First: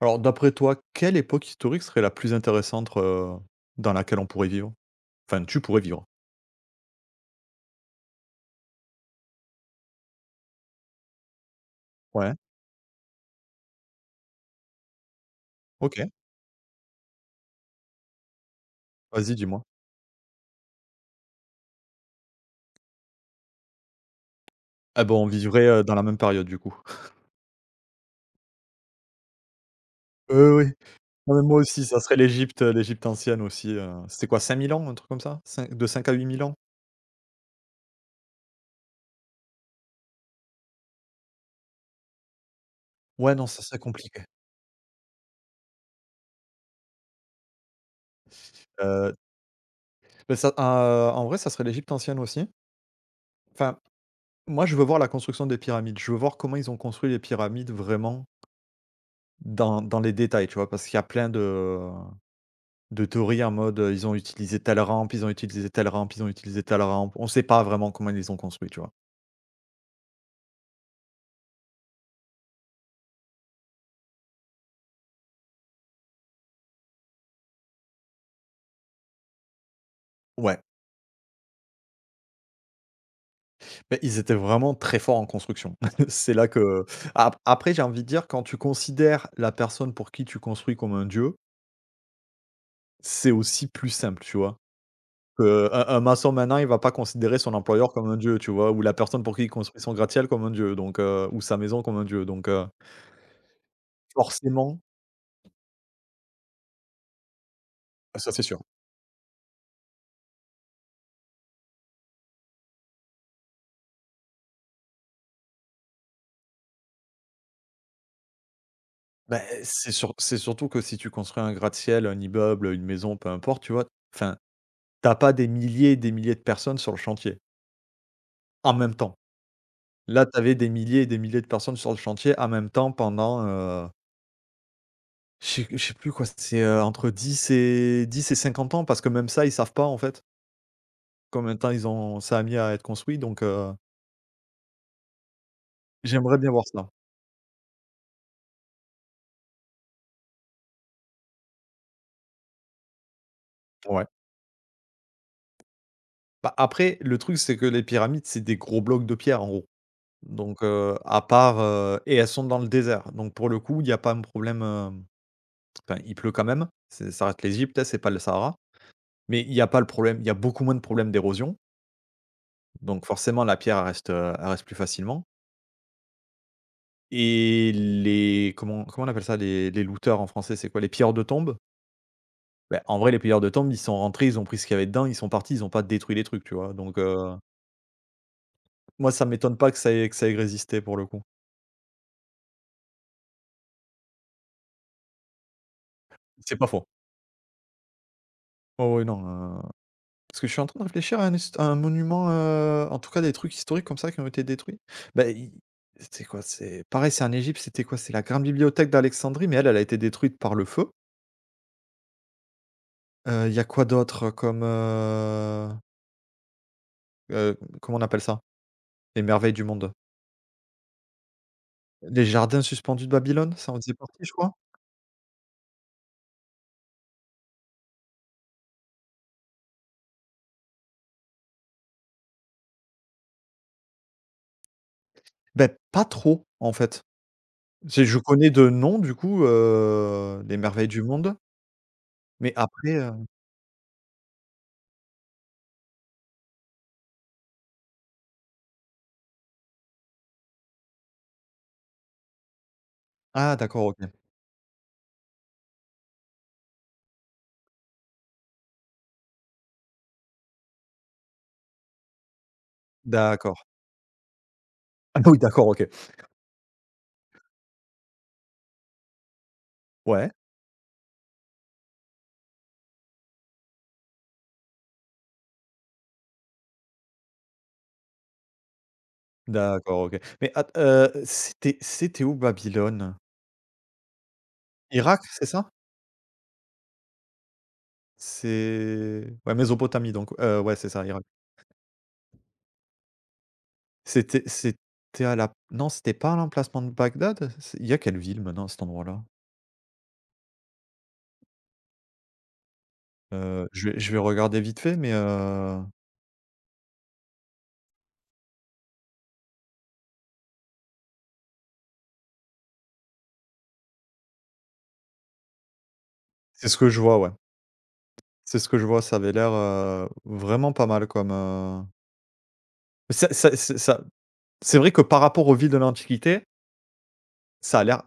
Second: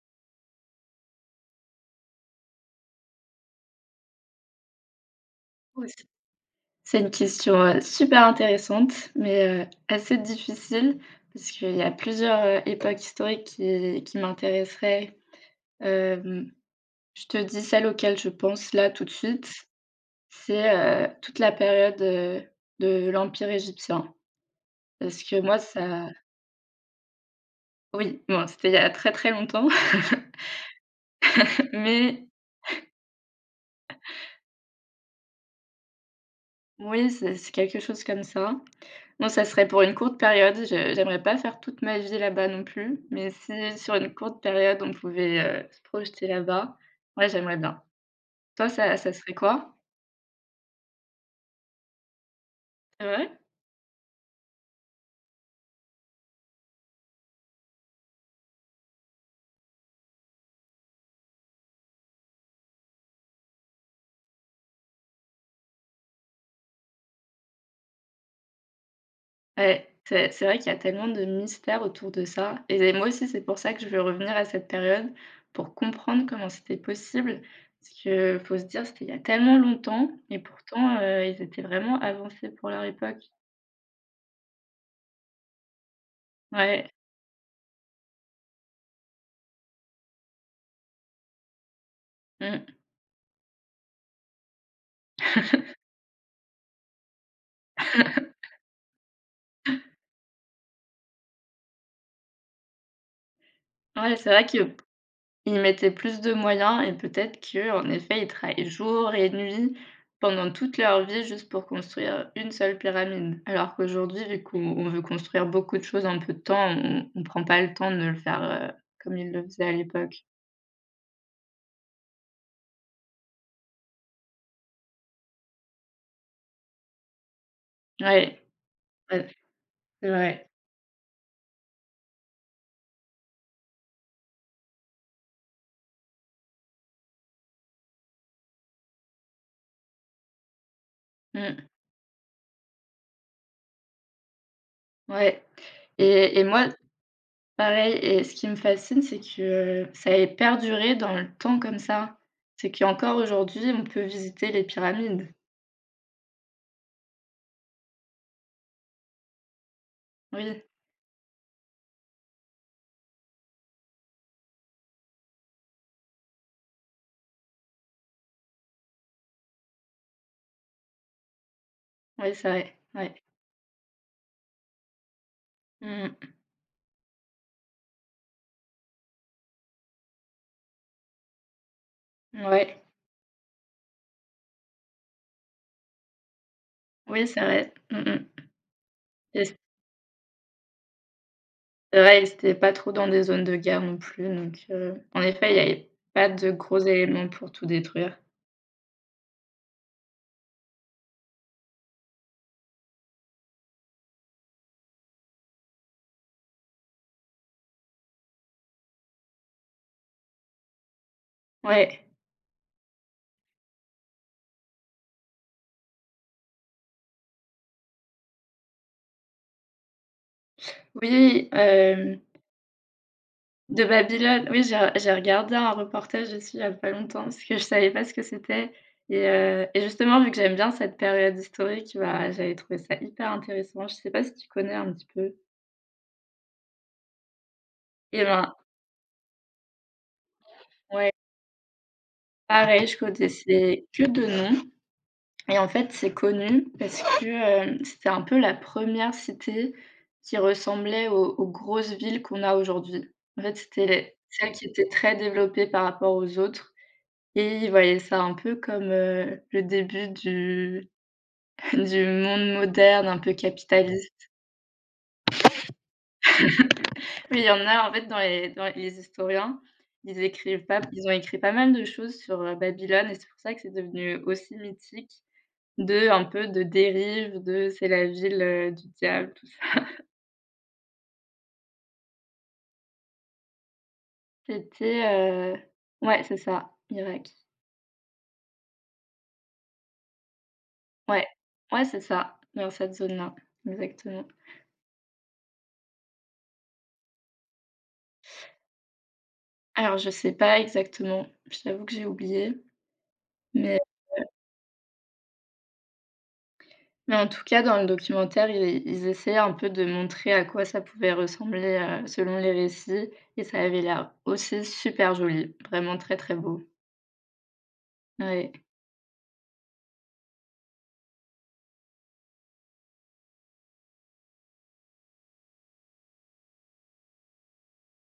Alors, d'après toi, quelle époque historique serait la plus intéressante, dans laquelle on pourrait vivre? Enfin, tu pourrais Oui, vivre. c'est une question, super intéressante, mais assez difficile parce qu'il y a Ouais, plusieurs, époques historiques qui m'intéresseraient. OK. Hem, je te dis celle auquel je pense là tout de Vas-y, suite, dis-moi. c'est, toute la période, de l'Empire égyptien Ah parce bon, on que moi vivrait, dans la ça même période, du coup. oui, bon, c'était il y a très, très longtemps Oui, oui. Non, mais moi aussi, ça serait mais l'Égypte, l'Égypte ancienne aussi, c'était quoi 5 000 ans, un truc comme ça? Cin de 5 000 à 8 000 ans? oui, c'est quelque chose comme ça. Non, ça serait pour une courte période. Je j'aimerais pas faire toute ma vie là-bas non plus, mais Ouais, non, ça si serait sur une compliqué. courte période, on pouvait, se projeter là-bas, ouais, j'aimerais bien. Toi, ça Heu, serait quoi? Bah, ça, en vrai, ça serait l'Égypte ancienne aussi. C'est vrai? Enfin, moi, je veux voir la construction des pyramides. Je veux voir comment ils ont construit les pyramides vraiment dans les détails, tu vois? Parce qu'il y a plein de théorie en mode, ils ont utilisé telle rampe, ils ont utilisé telle rampe, ils ont utilisé telle rampe. On sait pas vraiment comment ils les ont construits, tu vois? Ouais, c'est vrai qu'il y a tellement de mystères autour de ça et moi aussi, c'est pour ça que je veux revenir à cette période pour comprendre comment c'était possible. Parce que faut se dire, c'était il y a tellement longtemps et Ouais, pourtant, ils étaient vraiment avancés pour leur époque. mais ils étaient vraiment très forts en construction. C'est là que Ouais. ap après j'ai envie de dire quand tu considères la personne pour qui tu construis comme un dieu, Mmh. c'est aussi plus simple, tu vois? Qu'un un maçon maintenant, il va pas considérer son employeur comme un dieu, tu vois? Ou la personne pour qui il construit son gratte-ciel comme un dieu, donc ou sa maison comme un dieu, donc heu, Ouais, c'est vrai que forcément ils mettaient plus de moyens et peut-être que en Ah, effet, ils ça c'est sûr. travaillaient jour et nuit pendant toute leur vie juste pour construire une seule pyramide. Alors qu'aujourd'hui, vu qu'on veut construire beaucoup de choses en peu de temps, on prend pas le temps de le faire, heu, comme ils Bah, le eh, faisaient à l'époque. c'est surtout que si tu construis un gratte-ciel, un immeuble, une maison, peu importe, tu vois? Enfin, t'as pas des milliers et des milliers de personnes sur le chantier, Ouais, en même temps. ouais, c'est Là, vrai. t'avais des milliers et des milliers de personnes sur le chantier en même temps pendant, je sais plus quoi, c'est, entre dix et 50 ans parce que même ça, ils savent pas, en fait, combien de temps Mmh, ils ont ça a mis à être construit donc ouais j'aimerais et et bien voir moi, ça. pareil et ce qui me fascine, c'est que ça ait perduré dans le temps comme ça. C'est qu'encore aujourd'hui, on peut Ouais. visiter les pyramides. Bah, après, le truc, c'est que les pyramides, c'est des gros blocs de pierre, en gros. Oui, Donc, à part, et elles sont dans le désert. Donc pour le coup, il y a pas un problème, enfin, il pleut quand même, c'est ça reste l'Égypte, hein, c'est pas le Sahara. Mais il y a pas le problème, il y a beaucoup moins de problèmes d'érosion. oui, c'est vrai, Donc ouais. forcément, la pierre, elle reste plus facilement. Mmh. Et les comment on appelle ça? Les looters en français, c'est quoi? Les pilleurs de tombes? Bah, Ouais, en vrai, les pilleurs de tombes, ils sont rentrés, ils ont pris ce qu'il y avait dedans, ils sont partis, ils ont pas détruit les trucs, tu vois? Donc, oui, c'est vrai. Mmh mh. moi, ça m'étonne Et pas que ça ait résisté pour le coup. c'est vrai, ils étaient pas trop dans des zones de guerre non plus, donc en effet, il n'y avait pas de C'est pas gros faux. éléments pour tout détruire. Oh oui, non. Parce que je suis en train de réfléchir à un hist à un monument, en tout cas des trucs historiques comme ça qui ont été détruits. Beh, i C'est quoi? C'est pareil, c'est en Égypte, c'était quoi? C'est la grande bibliothèque d'Alexandrie, mais elle, elle a été détruite par le feu. Ouais, Il y a quoi d'autre comme, comment on appelle ça? Les merveilles du monde? oui, Les jardins suspendus de Babylone, ça en de faisait partie, je Babylone, crois? oui, j'ai regardé un reportage aussi il y a pas longtemps parce que je savais pas ce que c'était et justement vu que j'aime bien cette période historique, bah, j'avais trouvé ça hyper intéressant. Je sais pas si tu connais un petit peu? Beh, pas trop, en fait. C'est Je Et connais ben de nom, du coup, les merveilles du ouais, monde, mais pareil, après, je connaissais que de nom. Et en fait, c'est connu parce que, c'était un peu la première cité qui ressemblait aux aux grosses villes qu'on a aujourd'hui. En fait, ah c'était d'accord, OK. les celle qui était très développée par rapport aux autres et ils voyaient ça un peu comme, le début du du monde moderne, un peu D'accord. capitaliste. Ah oui, d'accord, OK. Oui, il y en a, en fait, dans les historiens, ils Ouais. écrivent pas ils ont écrit pas mal de choses sur, Babylone et c'est pour ça que c'est devenu aussi mythique, de un peu de dérive, de c'est la ville, du diable. D'accord, OK. Mais at c'était où Babylone? C'était, Irak, c'est ça? ouais, c'est ça, Irak. C'est Ouais, Mésopotamie donc, ouais, c'est ça, Irak. Ouais, ouais, c'est ça, dans cette zone-là, exactement. C'était à la non, c'était pas à l'emplacement de Bagdad? C'est Il y a quelle ville maintenant à cet endroit-là? Alors je sais pas exactement, je t'avoue que j'ai oublié, mais Je vais regarder vite fait, mais, mais en tout cas, dans le documentaire, i ils essayaient un peu de montrer à quoi ça pouvait ressembler, selon les récits et ça avait l'air aussi super joli, vraiment très, très beau. c'est ce que je vois, ouais. Ouais. C'est ce que je vois, ça avait l'air, vraiment pas mal comme, ça ça c'est vrai que par rapport aux villes de l'Antiquité, ça a l'air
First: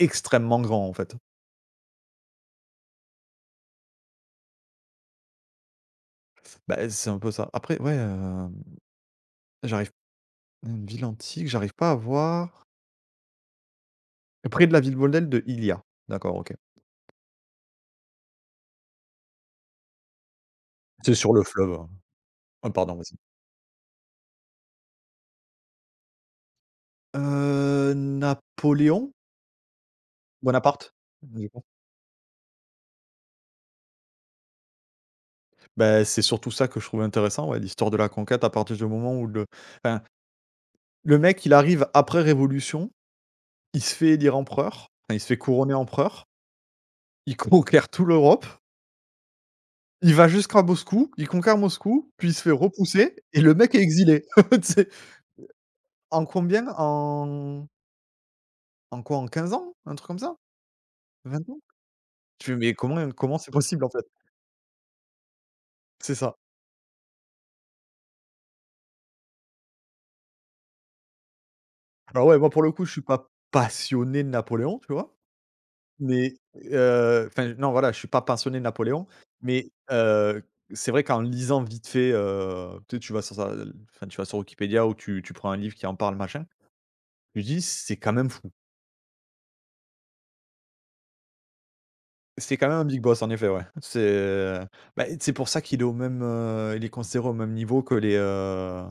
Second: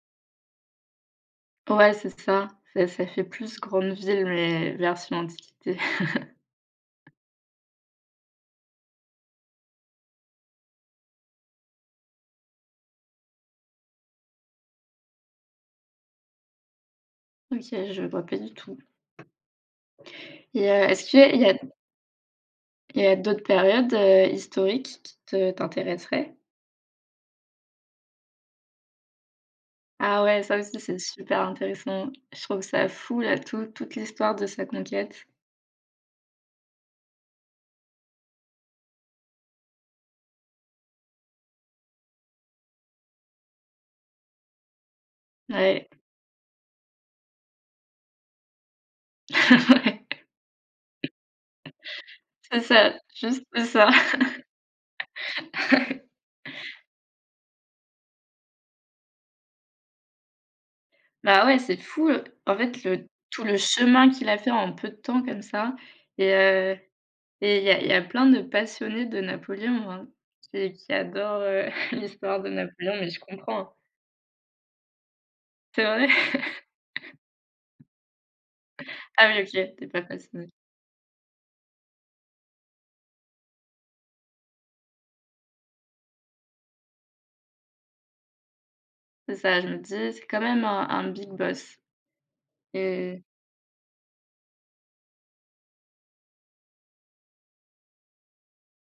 extrêmement grand, en fait. Ouais, c'est ça, ça fait plus grande ville mais version antiquité. Bah, c'est un peu ça. Après, ouais, j'arrive Une ville antique, j'arrive pas à voir. Près de la ville modèle de Ilia. D'accord, OK. OK, je vois pas du tout et est-ce C'est sur qu'il le y a fleuve. Ah pardon, il y vas-y. a d'autres périodes, historiques qui te t'intéresseraient? Napoléon? Ah ouais, ça aussi, Bonaparte? c'est super Je pense. intéressant. Je trouve ça fou là, tout toute l'histoire de sa conquête. Bah, c'est surtout ça que je trouvais intéressant, ouais, l'histoire de la conquête à partir du moment où enfin, le mec, il arrive après Révolution, il se fait élire empereur, enfin, il se fait couronner Ouais, empereur, il conquiert toute l'Europe, ouais, il va jusqu'à Moscou, il conquiert Moscou, puis il se fait c'est ça, repousser et juste le mec est ça. exilé. Tu sais? En combien? En quoi? En 15 ans? Un truc comme ça? Bah 20 ouais, ans? c'est fou, Tu fais: en «Mais fait, le comment tout c'est le possible, en fait?» chemin qu'il a fait en peu de temps comme ça C'est et ça. heu et il y a plein de passionnés de Napoléon, hein, qui adorent, Alors ouais, l'histoire de moi, pour le coup, je Napoléon, suis mais je pas comprends. Hein. passionné de Napoléon, tu vois? C'est vrai? Mais enfin, non, voilà, je suis pas passionné de Napoléon, Ah oui, OK, mais t'es pas passionné. c'est vrai qu'en lisant vite fait, tu sais, tu vas sur Wikipédia ou tu prends un livre qui en parle, machin, tu dis: «C'est quand même fou». C'est ça, je me dis, c'est quand même un big boss. C'est quand même un big boss, Et en effet, ouais. C'est Bah, c'est pour ça qu'il est il est considéré au même niveau que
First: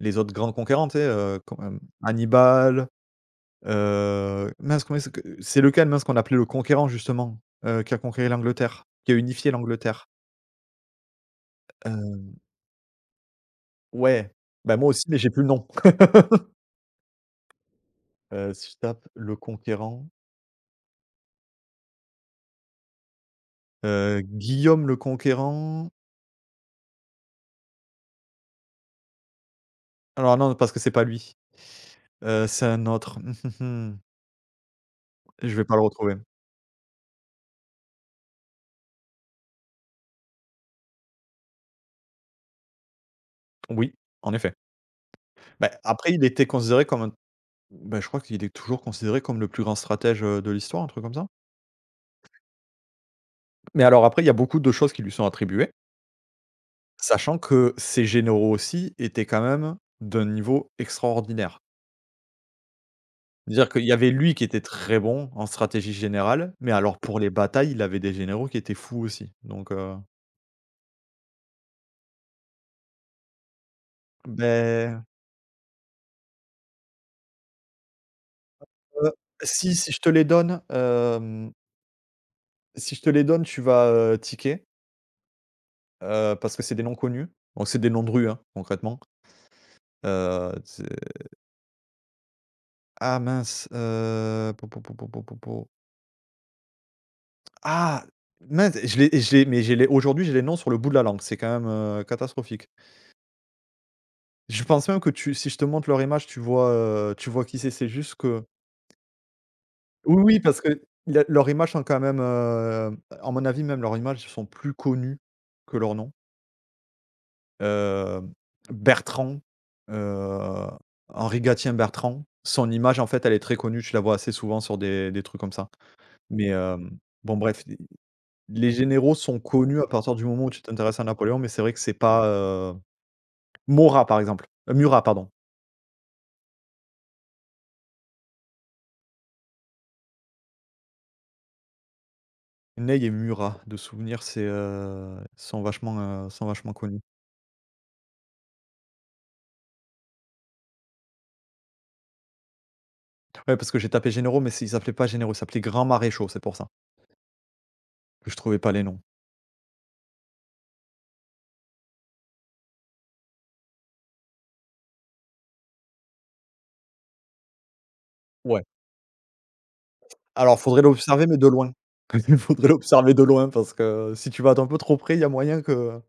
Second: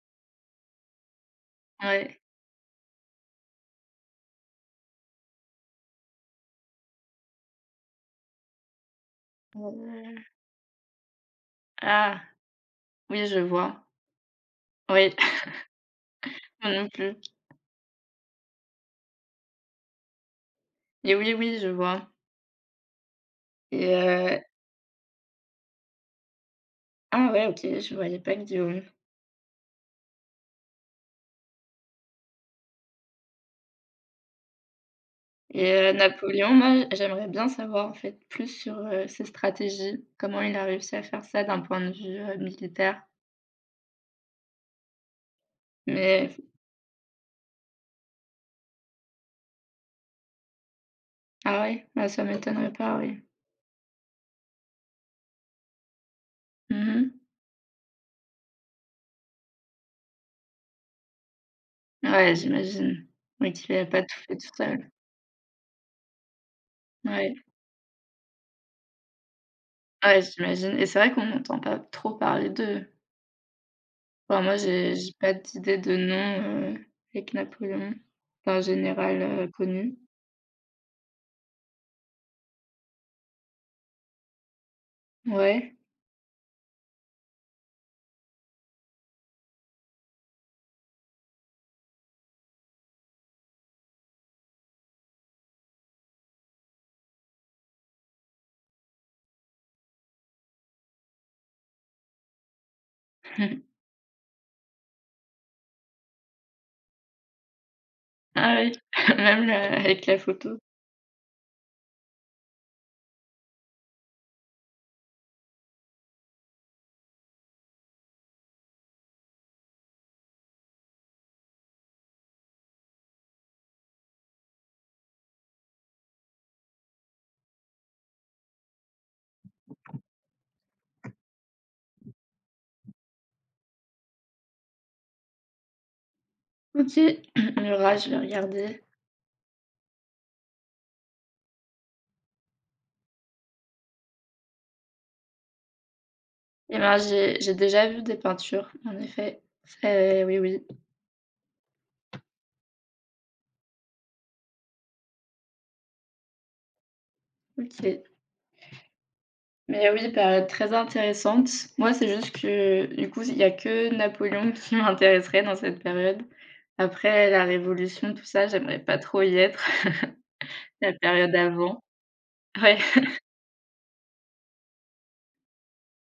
les autres grands conquérants, tu sais, comme, ouais. Hannibal. Mince, comment il s'ac c'est lequel, mince, qu'on appelait le conquérant justement, qui a conquéri l'Angleterre, qui a unifié l'Angleterre? Ah! Hem, Oui, je vois. ouais, bah, moi aussi, Oui, mais j'ai plus le nom. moi non plus. Si je tape le conquérant, Et oui, oui, je vois. Et Guillaume le conquérant. ah ouais, OK, je voyais pas Guillaume. Alors non, parce que c'est pas lui, c'est un autre. Je vais Et pas le retrouver. Napoléon, moi, j'aimerais bien savoir, en fait, plus sur, ses stratégies, comment il a réussi à faire ça d'un point de vue, militaire. Oui, en effet. Bah, après il Mais était considéré comme un bah, je crois qu'il est toujours considéré comme le plus grand stratège, de l'histoire, un truc comme ça. ah ouais? Bah, ça m'étonnerait pas, oui. Mais alors après, il y a beaucoup de choses qui lui sont attribuées. Mmh. Sachant que ces généraux aussi étaient quand même d'un niveau extraordinaire. Ouais, j'imagine. Cest Oui, à Dire qu'il qu'il avait y pas avait tout lui fait qui tout était seul. très bon en stratégie générale, mais alors pour les Ouais. batailles, il avait des généraux qui étaient fous aussi. Donc, Ouais, j'imagine et c'est vrai qu'on n'entend pas trop parler d'eux. Enfin, moi, j'ai beh, j'ai pas d'idée de nom, avec Napoléon. Enfin, heu, général, si, si connu. je te les donne, tu vas, tiquer, Ouais. Parce que c'est des noms connus. Donc c'est des noms de rue, hein, concrètement. C'est Ah mince, po po po po po po po Ah! Mince, je l'ai mais j'ai les aujourd'hui, j'ai les noms sur le bout de la langue, c'est quand même, catastrophique. Je pense même que tu si je te montre leur image, tu vois qui c'est juste que Ah oui, même le avec la oui, oui, photo. parce que la leurs images sont quand même, à mon avis, même leurs images sont plus connues que leurs noms. Hem, Bertrand, heu, Henri Gatien Bertrand, son image, en fait, elle est très connue, tu la vois assez souvent sur des trucs comme ça. Mais, bon bref, i les généraux sont connus à partir du moment où tu t'intéresses à Napoléon, mais c'est vrai que c'est pas, Morat par exemple, Murat pardon. OK, le rat, je vais regarder. Ney et Murat de souvenir, sont vachement Et ben, connus. j'ai déjà vu des peintures, en effet. C'est oui, oui. Ouais, parce que j'ai tapé généraux, mais c'est ils s'appelaient pas généraux, ils s'appelaient grands maréchaux, c'est pour ça OK. que je trouvais pas les noms. Mais oui, période très intéressante. Moi, c'est juste que, du coup, il y a que Napoléon qui m'intéresserait dans cette période. Après la Révolution, tout ça, Ouais, j'aimerais pas trop y être. alors faudrait La l'observer, période mais de loin. avant. Il faudrait Ouais. l'observer de loin parce que si tu vas un peu trop près, il y a moyen que,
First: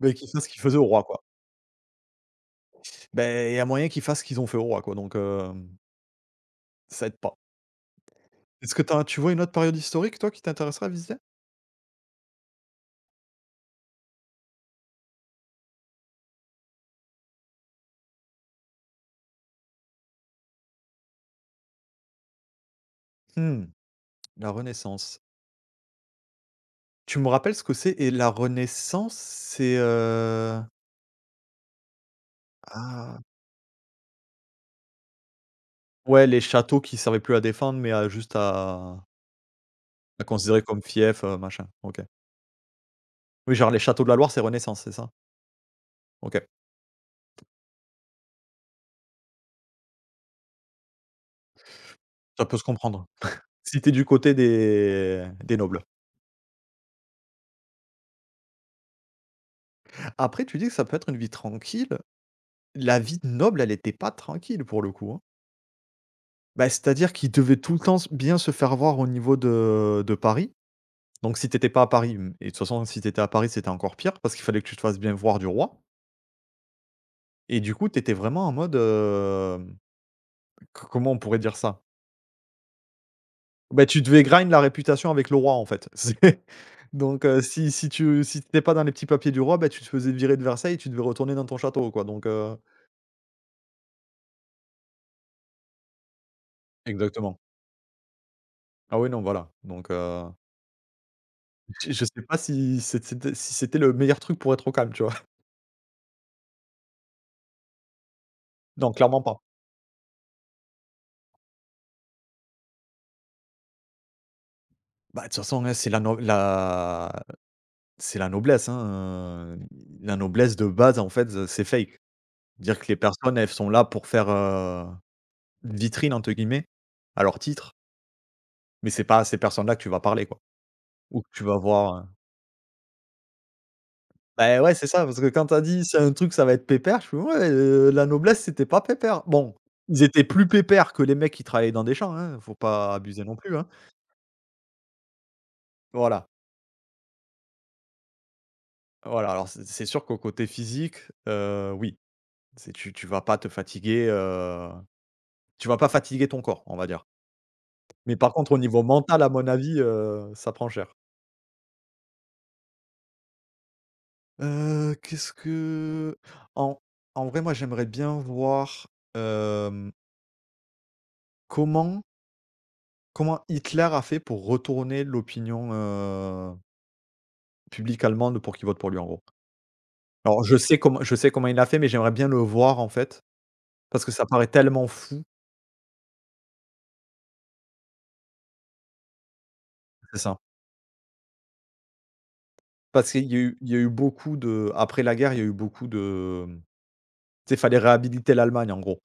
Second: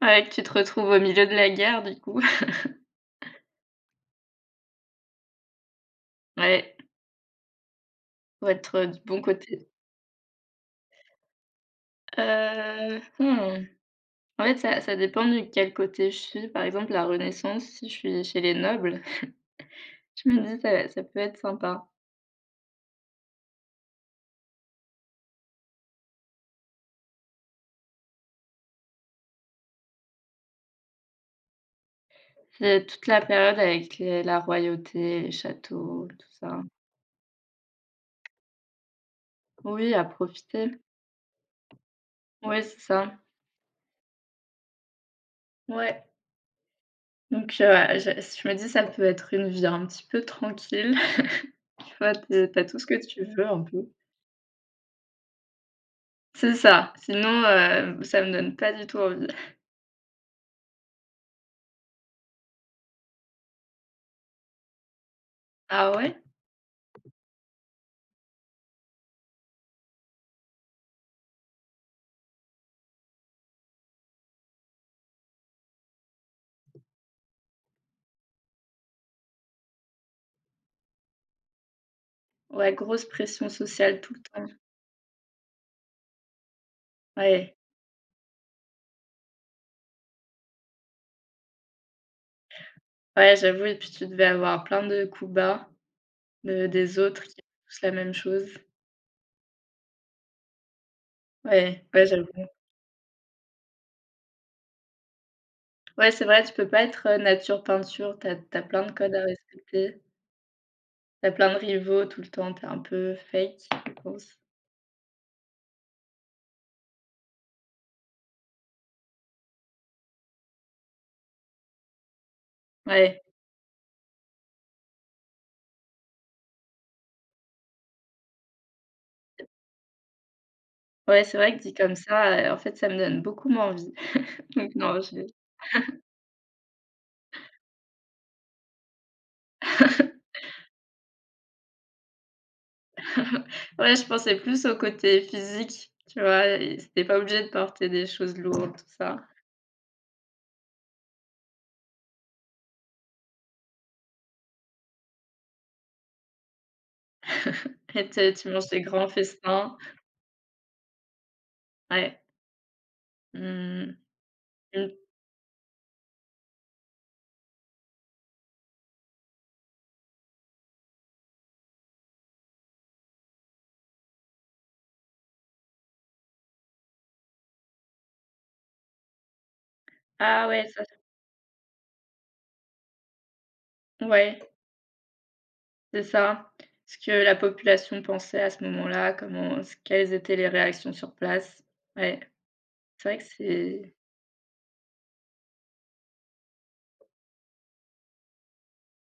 beh, qu'ils Ouais, tu fassent ce te qu'ils faisaient au retrouves au roi, quoi. milieu de la guerre du coup. Ben, il y a moyen qu'ils fassent ce qu'ils ont fait au roi, quoi, donc, Ouais, ça aide pas. faut Est-ce être que tu du tu bon vois une autre côté. période historique toi qui t'intéresserait à visiter? Mmh, en fait, ça dépend de quel côté je suis. Par exemple, la Renaissance, si je suis chez les nobles, je me dis ça peut être sympa. Mmh, la Renaissance. Tu me rappelles ce que c'est? Et la Renaissance, c'est, C'est toute ah, la période avec les la royauté, les châteaux, ouais, tout les ça. châteaux qui servaient plus à défendre, mais à juste à Oui, à à considérer profiter. comme fief, machin, OK. Oui, c'est ça. Oui, genre les châteaux de la Loire, c'est Renaissance, c'est ça? Ouais, OK, donc je me dis ça peut être une vie un petit peu tranquille, tu vois? ça Tu peut se es tout ce que comprendre. tu veux un Si peu. t'es du côté des nobles. C'est ça, sinon, ça me donne pas du tout envie. Après, tu dis que ça peut être une vie tranquille. La vie de noble, elle était pas tranquille pour le coup, hein. Ah ouais? Bah, c'est-à-dire qu'ils devaient tout le temps s bien se faire voir au niveau de Paris. Donc si t'étais pas à Paris, et de toute façon, si t'étais à Paris, c'était encore pire parce qu'il fallait que tu te fasses bien voir du roi et du coup, t'étais vraiment en mode, co comment on pourrait dire ça? Ouais, grosse pression Bah, sociale tu tout le devais temps. grind la réputation avec le roi, en fait. C'est Donc Ouais, si t'étais pas dans les petits papiers du roi, bah, tu te faisais virer de Versailles et tu devais retourner dans ton château, quoi, donc ouais, j'avoue et puis tu devais avoir plein de coups bas de des autres qui exactement. font tous la même chose. Ah oui, non, voilà, donc Ouais, je ouais, sais j'avoue. pas si c'était le meilleur truc pour être au calme, tu vois? Ouais, c'est vrai, tu peux pas être, nature peinture, t'as plein Non, de codes clairement à pas. respecter, t'as plein de rivaux tout le temps, t'es un peu fake, je pense. Bah, de toute façon, hein, c'est la no la c'est la noblesse, hein, la noblesse de base, en fait, ze c'est fake. Dire que les Ouais, personnes, elles sont là pour faire, «une vitrine» entre guillemets, à leur titre, mais c'est pas à ces personnes-là que tu vas parler, quoi, ou ouais, que c'est tu vrai vas que dit comme voir, ça, en fait, ça me donne beaucoup moins envie. bah, ouais, Donc c'est non, ça, je parce que quand t'as dit: «C'est un truc, ça va être pépère», je fais: «Ouais, la noblesse, c'était pas pépère». Bon, ils étaient plus pépères que les mecs qui travaillaient dans des champs, hein, faut pas abuser non plus, hein. ouais, je pensais plus au côté physique, tu Voilà, vois? Et c'était pas obligé de porter des choses lourdes, tout ça. voilà, alors c'est sûr qu'au côté physique, oui, c'est tu vas pas te fatiguer, tu vas pas fatiguer ton corps, on va dire. Et Mais par tu tu contre, au manges niveau des grands mental, à mon festins. avis, ça prend cher. Ouais. Mmh, mmh. Qu'est-ce que en en vrai, moi, j'aimerais bien voir, hem, comment comment Hitler a fait pour retourner l'opinion, publique allemande pour qu'il vote pour lui, en gros. Alors Ah je ouais, sais ça comment je sais comment il l'a fait, mais j'aimerais bien le voir, en fait, parce que ça paraît ouais, tellement fou. c'est ça. Ce que la population pensait à ce moment-là, comment ce quelles C'est étaient ça. les réactions sur place. Ouais, c'est Parce vrai qu'il que y a eu il y a eu c'est beaucoup de après la guerre, il y a eu beaucoup de, tu sais, il fallait réhabiliter l'Allemagne, en gros.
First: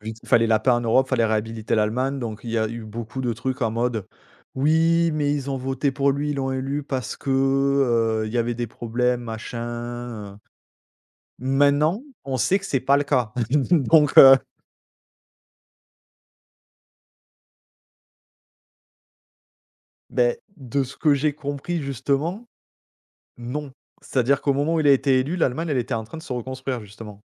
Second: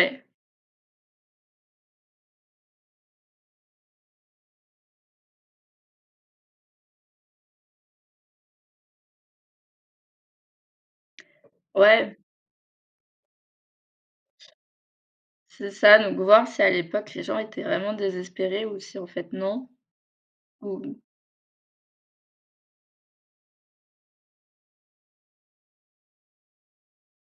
Vu qu'il fallait la paix en Europe, fallait réhabiliter l'Allemagne, donc il y a eu beaucoup de trucs en mode: «Oui, mais ils ont voté pour lui, ils l'ont élu parce que, il y avait des problèmes, machin, euh.» Maintenant, ouais, on sait que c'est pas le cas. Donc, c'est ça, donc voir si à l'époque les gens étaient vraiment désespérés ou si en fait non. beh, Ou de ce que j'ai compris justement, non. C'est-à-dire qu'au moment où il a été élu, l'Allemagne, elle était en train de se reconstruire justement.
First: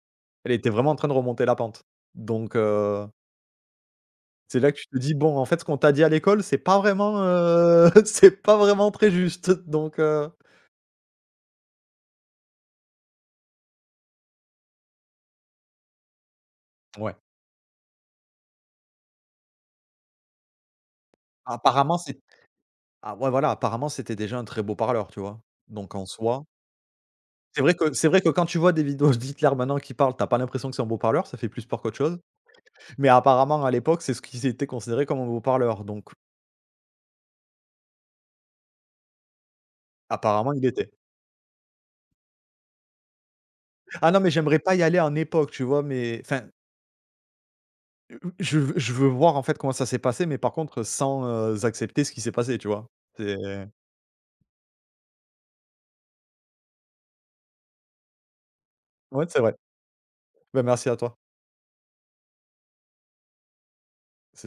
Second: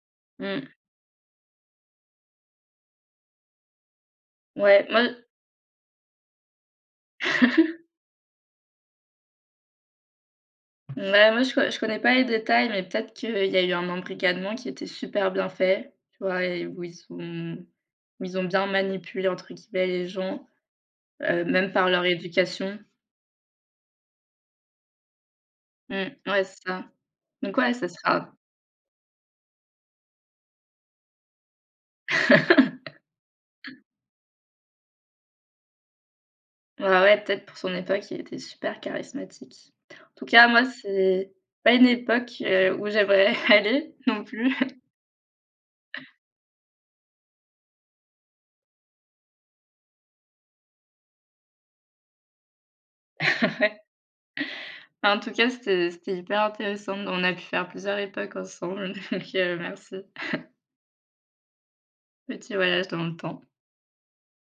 Elle mmh, était vraiment en train de remonter la pente. Donc, c'est là que tu ouais, te moi dis: «Bon, en fait, ce qu'on t'a dit à l'école, c'est pas vraiment, c'est pas vraiment très juste». Donc, ouais, moi, je co je connais pas les détails, mais peut-être qu'il y a eu un embrigadement qui était super bien fait, tu vois? Et ouais. Où ils ont bien «manipulé» entre guillemets les gens, même par Apparemment, leur c'est éducation. Ah ouais, voilà, apparemment, c'était déjà un très beau parleur, tu vois? Donc en Mmh, soi, ouais, c'est ça. Donc c'est vrai ouais, ça que c'est vrai que sera quand tu vois des vidéos d'Hitler maintenant qui parle, t'as pas l'impression que c'est un beau parleur, ça fait plus peur qu'autre chose. Mais apparemment, à l'époque, c'est ce qui était considéré comme un beau parleur, donc ouais, ouais, peut-être pour son époque, il était super charismatique. En tout cas, apparemment, il moi, l'était. c'est pas une époque, où j'aimerais aller Ah non, non mais plus. j'aimerais pas y aller en époque, tu vois? Mais enfin, je veux voir, en fait, comment ça s'est passé, mais par contre, sans, accepter ce qui s'est passé, tu vois? C'est Ouais. Enfin, en tout cas, c'était hyper intéressant. On a pu faire plusieurs époques ensemble, donc Ouais, c'est vrai. Merci. Ben merci à toi. Petit voyage dans le temps.